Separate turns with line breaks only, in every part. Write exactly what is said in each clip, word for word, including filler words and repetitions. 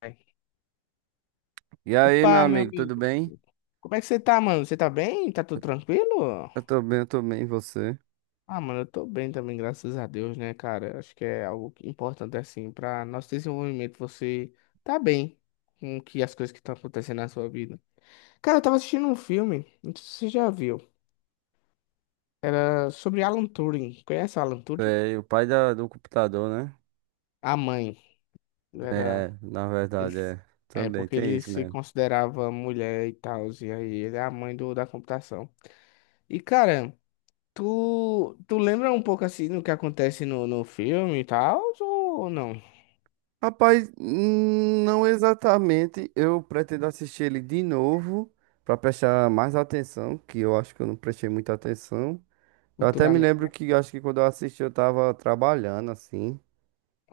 Ai.
E aí, meu
Opa, meu
amigo, tudo
amigo.
bem?
Como é que você tá, mano? Você tá bem? Tá tudo tranquilo?
Eu tô bem, eu tô bem, e você?
Ah, mano, eu tô bem também, graças a Deus, né, cara? Acho que é algo que- importante, assim, pra nosso desenvolvimento. Você tá bem com que as coisas que estão acontecendo na sua vida. Cara, eu tava assistindo um filme, não sei se você já viu. Era sobre Alan Turing. Conhece o Alan Turing?
É, e o pai da- do computador, né?
A mãe. Era.
É, na
Ele...
verdade, é.
É,
Também
porque
tem
ele
isso,
se
né?
considerava mulher e tal, e aí ele é a mãe do, da computação. E, cara. Tu, tu lembra um pouco assim do que acontece no, no filme e tal, ou não?
Rapaz, hum, não exatamente. Eu pretendo assistir ele de novo pra prestar mais atenção, que eu acho que eu não prestei muita atenção. Eu até me
Futuramente,
lembro
né?
que eu acho que quando eu assisti eu tava trabalhando assim,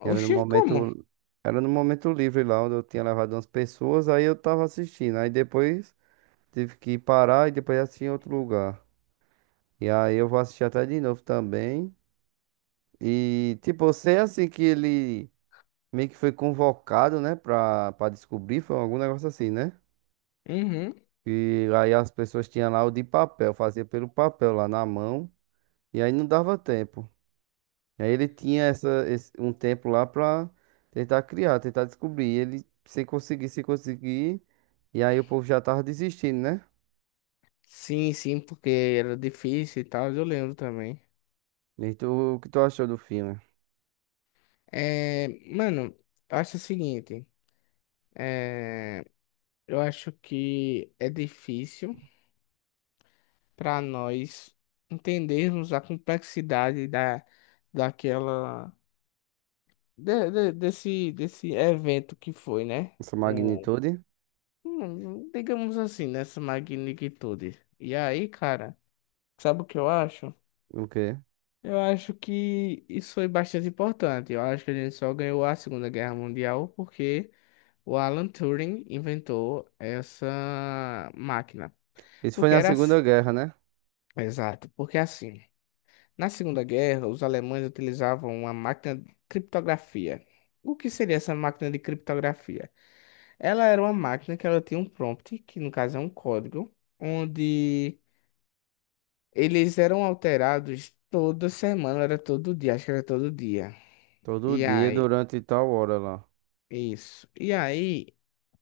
e era no
Oxi, como?
momento era no momento livre lá onde eu tinha levado umas pessoas, aí eu tava assistindo. Aí depois tive que parar e depois assistir em outro lugar. E aí eu vou assistir até de novo também. E, tipo, eu sei assim que ele meio que foi convocado, né, pra, pra descobrir, foi algum negócio assim, né?
Uhum.
E aí as pessoas tinham lá o de papel, fazia pelo papel lá na mão. E aí não dava tempo. E aí ele tinha essa, esse- um tempo lá pra tentar criar, tentar descobrir. E ele sem conseguir, sem conseguir. E aí o povo já tava desistindo, né?
Sim, sim, porque era difícil e tal, eu lembro também.
E tu, o que tu achou do filme?
É, mano, eu acho o seguinte, é, eu acho que é difícil para nós entendermos a complexidade da, daquela, de- de- desse, desse evento que foi, né?
Essa magnitude?
Hum, digamos assim, nessa magnitude. E aí, cara, sabe o que eu acho?
O quê?
Eu acho que isso foi bastante importante. Eu acho que a gente só ganhou a Segunda Guerra Mundial porque o Alan Turing inventou essa máquina.
Isso foi
Porque
na
era
Segunda
assim.
Guerra, né?
Exato, porque assim, na Segunda Guerra, os alemães utilizavam uma máquina de criptografia. O que seria essa máquina de criptografia? Ela era uma máquina que ela tinha um prompt, que no caso é um código, onde eles eram alterados toda semana, era todo dia, acho que era todo dia.
Todo
E
dia,
aí,
durante tal hora lá.
isso. E aí,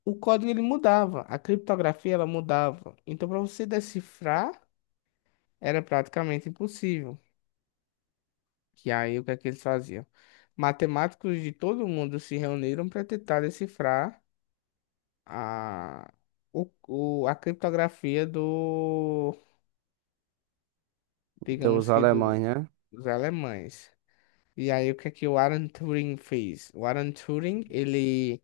o código ele mudava, a criptografia ela mudava. Então, para você decifrar, era praticamente impossível. Que aí, o que é que eles faziam? Matemáticos de todo mundo se reuniram para tentar decifrar a, o, o- a criptografia do,
Então, os
digamos que
alemães,
do,
né?
dos alemães. E aí, o que é que o Alan Turing fez? O Alan Turing, ele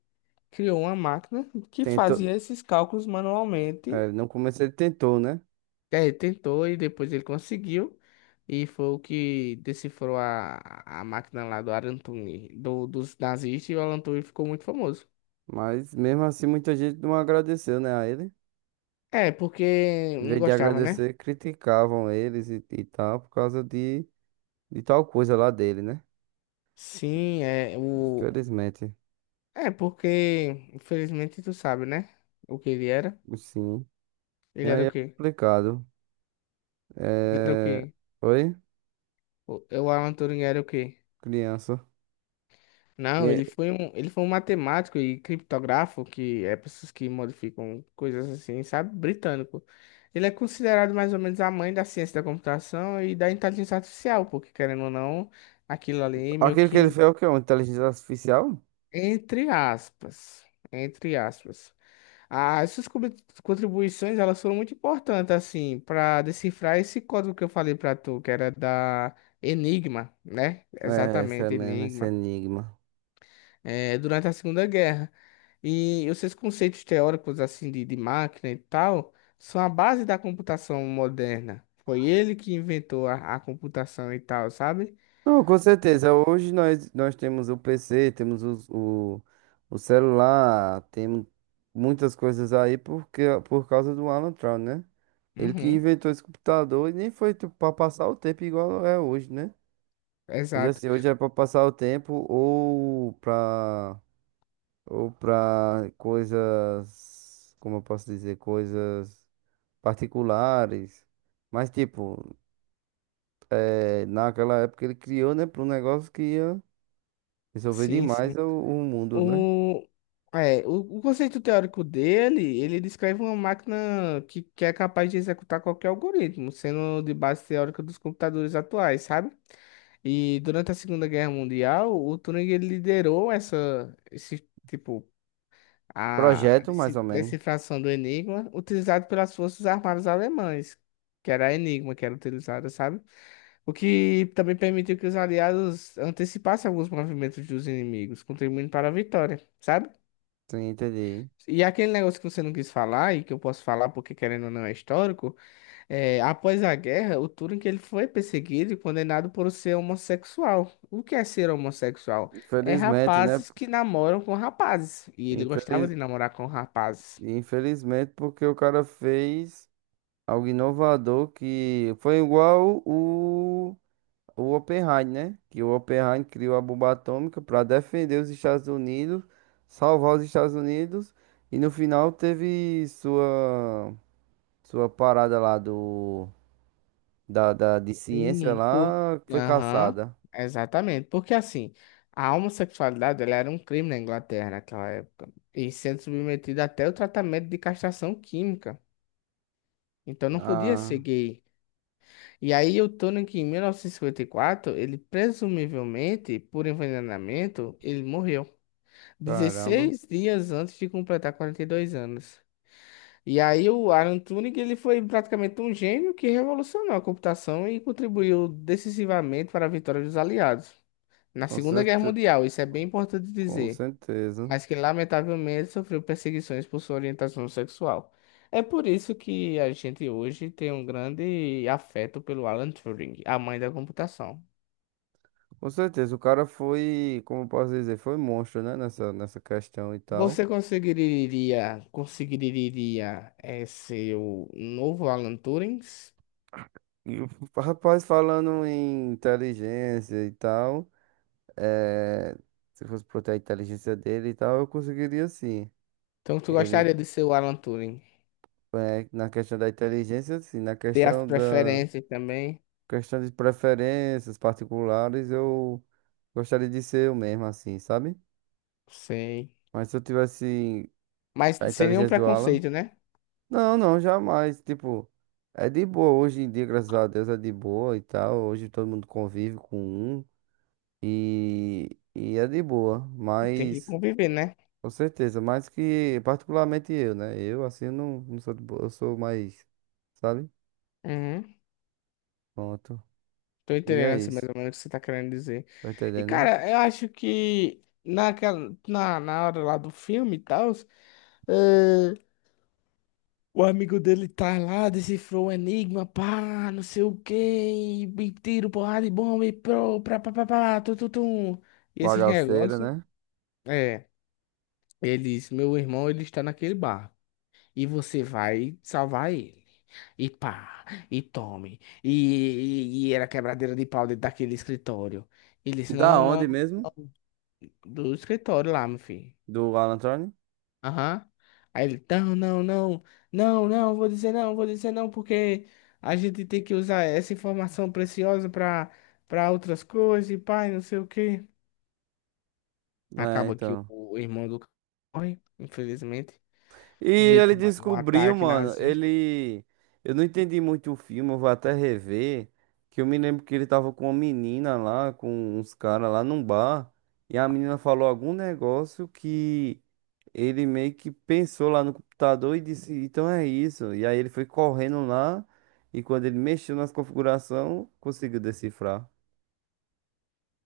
criou uma máquina que
Tentou.
fazia esses cálculos manualmente.
É, no começo ele tentou, né?
É, ele tentou e depois ele conseguiu. E foi o que decifrou a, a máquina lá do Alan Turing, do, dos nazistas, e o Alan Turing ficou muito famoso.
Mas mesmo assim, muita gente não agradeceu, né, a ele.
É, porque
Em
não
vez de
gostava, né?
agradecer, criticavam eles e, e tal, por causa de, de tal coisa lá dele, né?
Sim, é o.
Infelizmente.
É porque, infelizmente, tu sabe, né? O que ele era?
Sim. E
Ele era
aí
o
é
quê?
complicado.
Ele era o
É...
quê?
Oi,
O, o Alan Turing era o quê?
criança. E
Não, ele
é-
foi um, ele foi um matemático e criptógrafo, que é pessoas que modificam coisas assim, sabe? Britânico. Ele é considerado mais ou menos a mãe da ciência da computação e da inteligência artificial, porque querendo ou não, aquilo ali meio
Aquilo que ele fez
que
é o quê? Uma inteligência artificial?
entre aspas, entre aspas. As suas contribui- contribuições, elas foram muito importantes assim para decifrar esse código que eu falei para tu, que era da Enigma, né?
É, esse,
Exatamente,
ene- esse
Enigma.
enigma.
Eh, durante a Segunda Guerra. E os seus conceitos teóricos assim de, de máquina e tal são a base da computação moderna. Foi ele que inventou a, a computação e tal, sabe?
Não, com certeza. Hoje nós, nós temos o P C, temos os- o, o, celular, temos muitas coisas aí porque, por causa do Alan Turing, né? Ele que
Uhum,
inventou esse computador e nem foi para passar o tempo igual é hoje, né? Hoje
exato.
assim, hoje é para passar o tempo ou para ou para coisas, como eu posso dizer, coisas particulares. Mas tipo, é, naquela época ele criou, né, para um negócio que ia resolver
Sim,
demais
sim.
o, o mundo, né?
O, é, o, o conceito teórico dele, ele descreve uma máquina que, que é capaz de executar qualquer algoritmo, sendo de base teórica dos computadores atuais, sabe? E durante a Segunda Guerra Mundial, o Turing ele liderou essa, esse tipo a
Projeto, mais
deci-
ou menos.
decifração do Enigma, utilizado pelas Forças Armadas Alemãs, que era a Enigma que era utilizada, sabe? O que também permitiu que os aliados antecipassem alguns movimentos dos inimigos, contribuindo para a vitória, sabe?
Sim, entendi.
E aquele negócio que você não quis falar, e que eu posso falar porque querendo ou não é histórico, é, após a guerra, o Turing ele foi perseguido e condenado por ser homossexual. O que é ser homossexual? É
Infelizmente, né?
rapazes que namoram com rapazes, e ele gostava
Infeliz...
de namorar com rapazes.
Infelizmente, porque o cara fez algo inovador que foi igual o, o Oppenheim, né? Que o Oppenheim criou a bomba atômica para defender os Estados Unidos, salvar os Estados Unidos, e no final teve sua, sua parada lá do, da, da, de ciência
Sim, por...
lá, foi
Aham,
caçada.
exatamente. Porque assim, a homossexualidade ela era um crime na Inglaterra naquela época. E sendo submetida até o tratamento de castração química. Então não podia ser
Ah.
gay. E aí eu tô Tony, que em mil novecentos e e cinquenta e quatro ele presumivelmente, por envenenamento, ele morreu.
Caramba,
Dezesseis dias antes de completar quarenta e dois anos. E aí o Alan Turing ele foi praticamente um gênio que revolucionou a computação e contribuiu decisivamente para a vitória dos aliados na
com
Segunda Guerra
certe...
Mundial, isso é bem importante
com
dizer,
certeza.
mas que lamentavelmente sofreu perseguições por sua orientação sexual. É por isso que a gente hoje tem um grande afeto pelo Alan Turing, a mãe da computação.
Com certeza, o cara foi, como eu posso dizer, foi monstro, né, nessa, nessa questão e tal.
Você conseguiria, conseguiria eh, ser o novo Alan Turing?
E o rapaz falando em inteligência e tal, eh, se fosse proteger a inteligência dele e tal, eu conseguiria sim.
Então, tu
Ele,
gostaria de ser o Alan Turing?
eh, na questão da inteligência, sim, na
Ter as
questão da
preferências também?
questão de preferências particulares, eu gostaria de ser eu mesmo, assim, sabe?
Sei.
Mas se eu tivesse
Mas
a
sem nenhum
inteligência do Alan.
preconceito, né?
Não, não, jamais. Tipo, é de boa. Hoje em dia, graças a Deus, é de boa e tal. Hoje todo mundo convive com um e, e é de boa.
Tem que
Mas,
conviver, né?
com certeza, mais que particularmente eu, né? Eu, assim, eu não, não sou de boa. Eu sou mais, sabe?
Uhum.
Pronto.
Tô
E é
entendendo assim
isso.
mais ou menos o que você tá querendo dizer.
Tá
E,
entendendo, né?
cara, eu acho que naquela, na, na hora lá do filme e tal, eh, o amigo dele tá lá, decifrou o enigma, pá, não sei o quê, e, e tiro, porrada e bomba, e pro, pra, pá, pá, pá, tu, tu, tu. E esse
Bagaceiro,
negócio,
né?
é, ele disse, meu irmão, ele está naquele bar, e você vai salvar ele. E pá, e tome. E, e, e era quebradeira de pau dentro daquele escritório. Ele disse,
Da
não,
onde
não.
mesmo?
Do escritório lá, meu filho.
Do Alan Thorne?
Aham. Aí ele, não, não, não, não, não, vou dizer não, vou dizer não, porque a gente tem que usar essa informação preciosa pra, pra outras coisas e pai, não sei o quê.
É,
Acaba que o,
então.
o irmão do cara morre, infelizmente,
E ele
vítima de um
descobriu,
ataque
mano,
nazista.
ele. Eu não entendi muito o filme, eu vou até rever. Que eu me lembro que ele tava com uma menina lá, com uns caras lá num bar. E a menina falou algum negócio que ele meio que pensou lá no computador e disse, então é isso. E aí ele foi correndo lá. E quando ele mexeu nas configurações, conseguiu decifrar. Não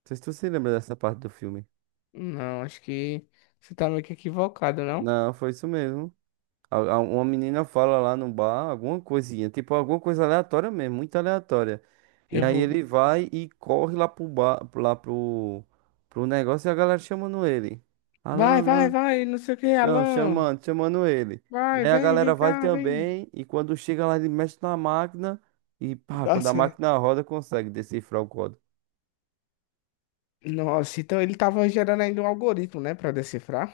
sei se tu se lembra dessa parte do filme.
Não, acho que você tá meio que equivocado, não?
Não, foi isso mesmo. A- a- Uma menina fala lá no bar alguma coisinha, tipo alguma coisa aleatória mesmo, muito aleatória. E
Eu
aí ele
vou.
vai e corre lá pro bar, lá pro, pro negócio e a galera chamando ele. Alan,
Vai, vai,
Alan,
vai, não sei o que,
não,
Alan.
chamando, chamando ele. E
Vai,
aí a
vem,
galera
vem
vai
cá, vem.
também e quando chega lá ele mexe na máquina e pá,
Dá
quando a
certo.
máquina roda consegue decifrar o código.
Nossa, então ele tava gerando ainda um algoritmo, né, pra decifrar.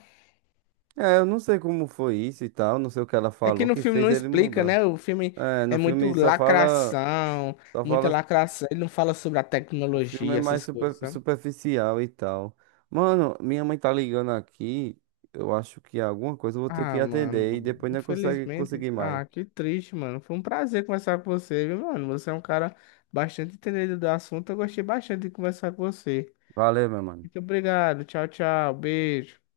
É, eu não sei como foi isso e tal, não sei o que ela
É que
falou
no
que
filme
fez
não
ele
explica,
mudar.
né? O filme
É, no
é muito
filme só fala,
lacração,
só
muita
fala.
lacração. Ele não fala sobre a
O filme é
tecnologia,
mais
essas
super-
coisas, sabe?
superficial e tal. Mano, minha mãe tá ligando aqui. Eu acho que alguma coisa eu vou ter que
Ah,
atender e
mano,
depois não consegue
infelizmente.
conseguir mais.
Ah, que triste, mano. Foi um prazer conversar com você, viu, mano? Você é um cara bastante entendido do assunto. Eu gostei bastante de conversar com você.
Valeu, meu mano.
Muito obrigado. Tchau, tchau. Beijo.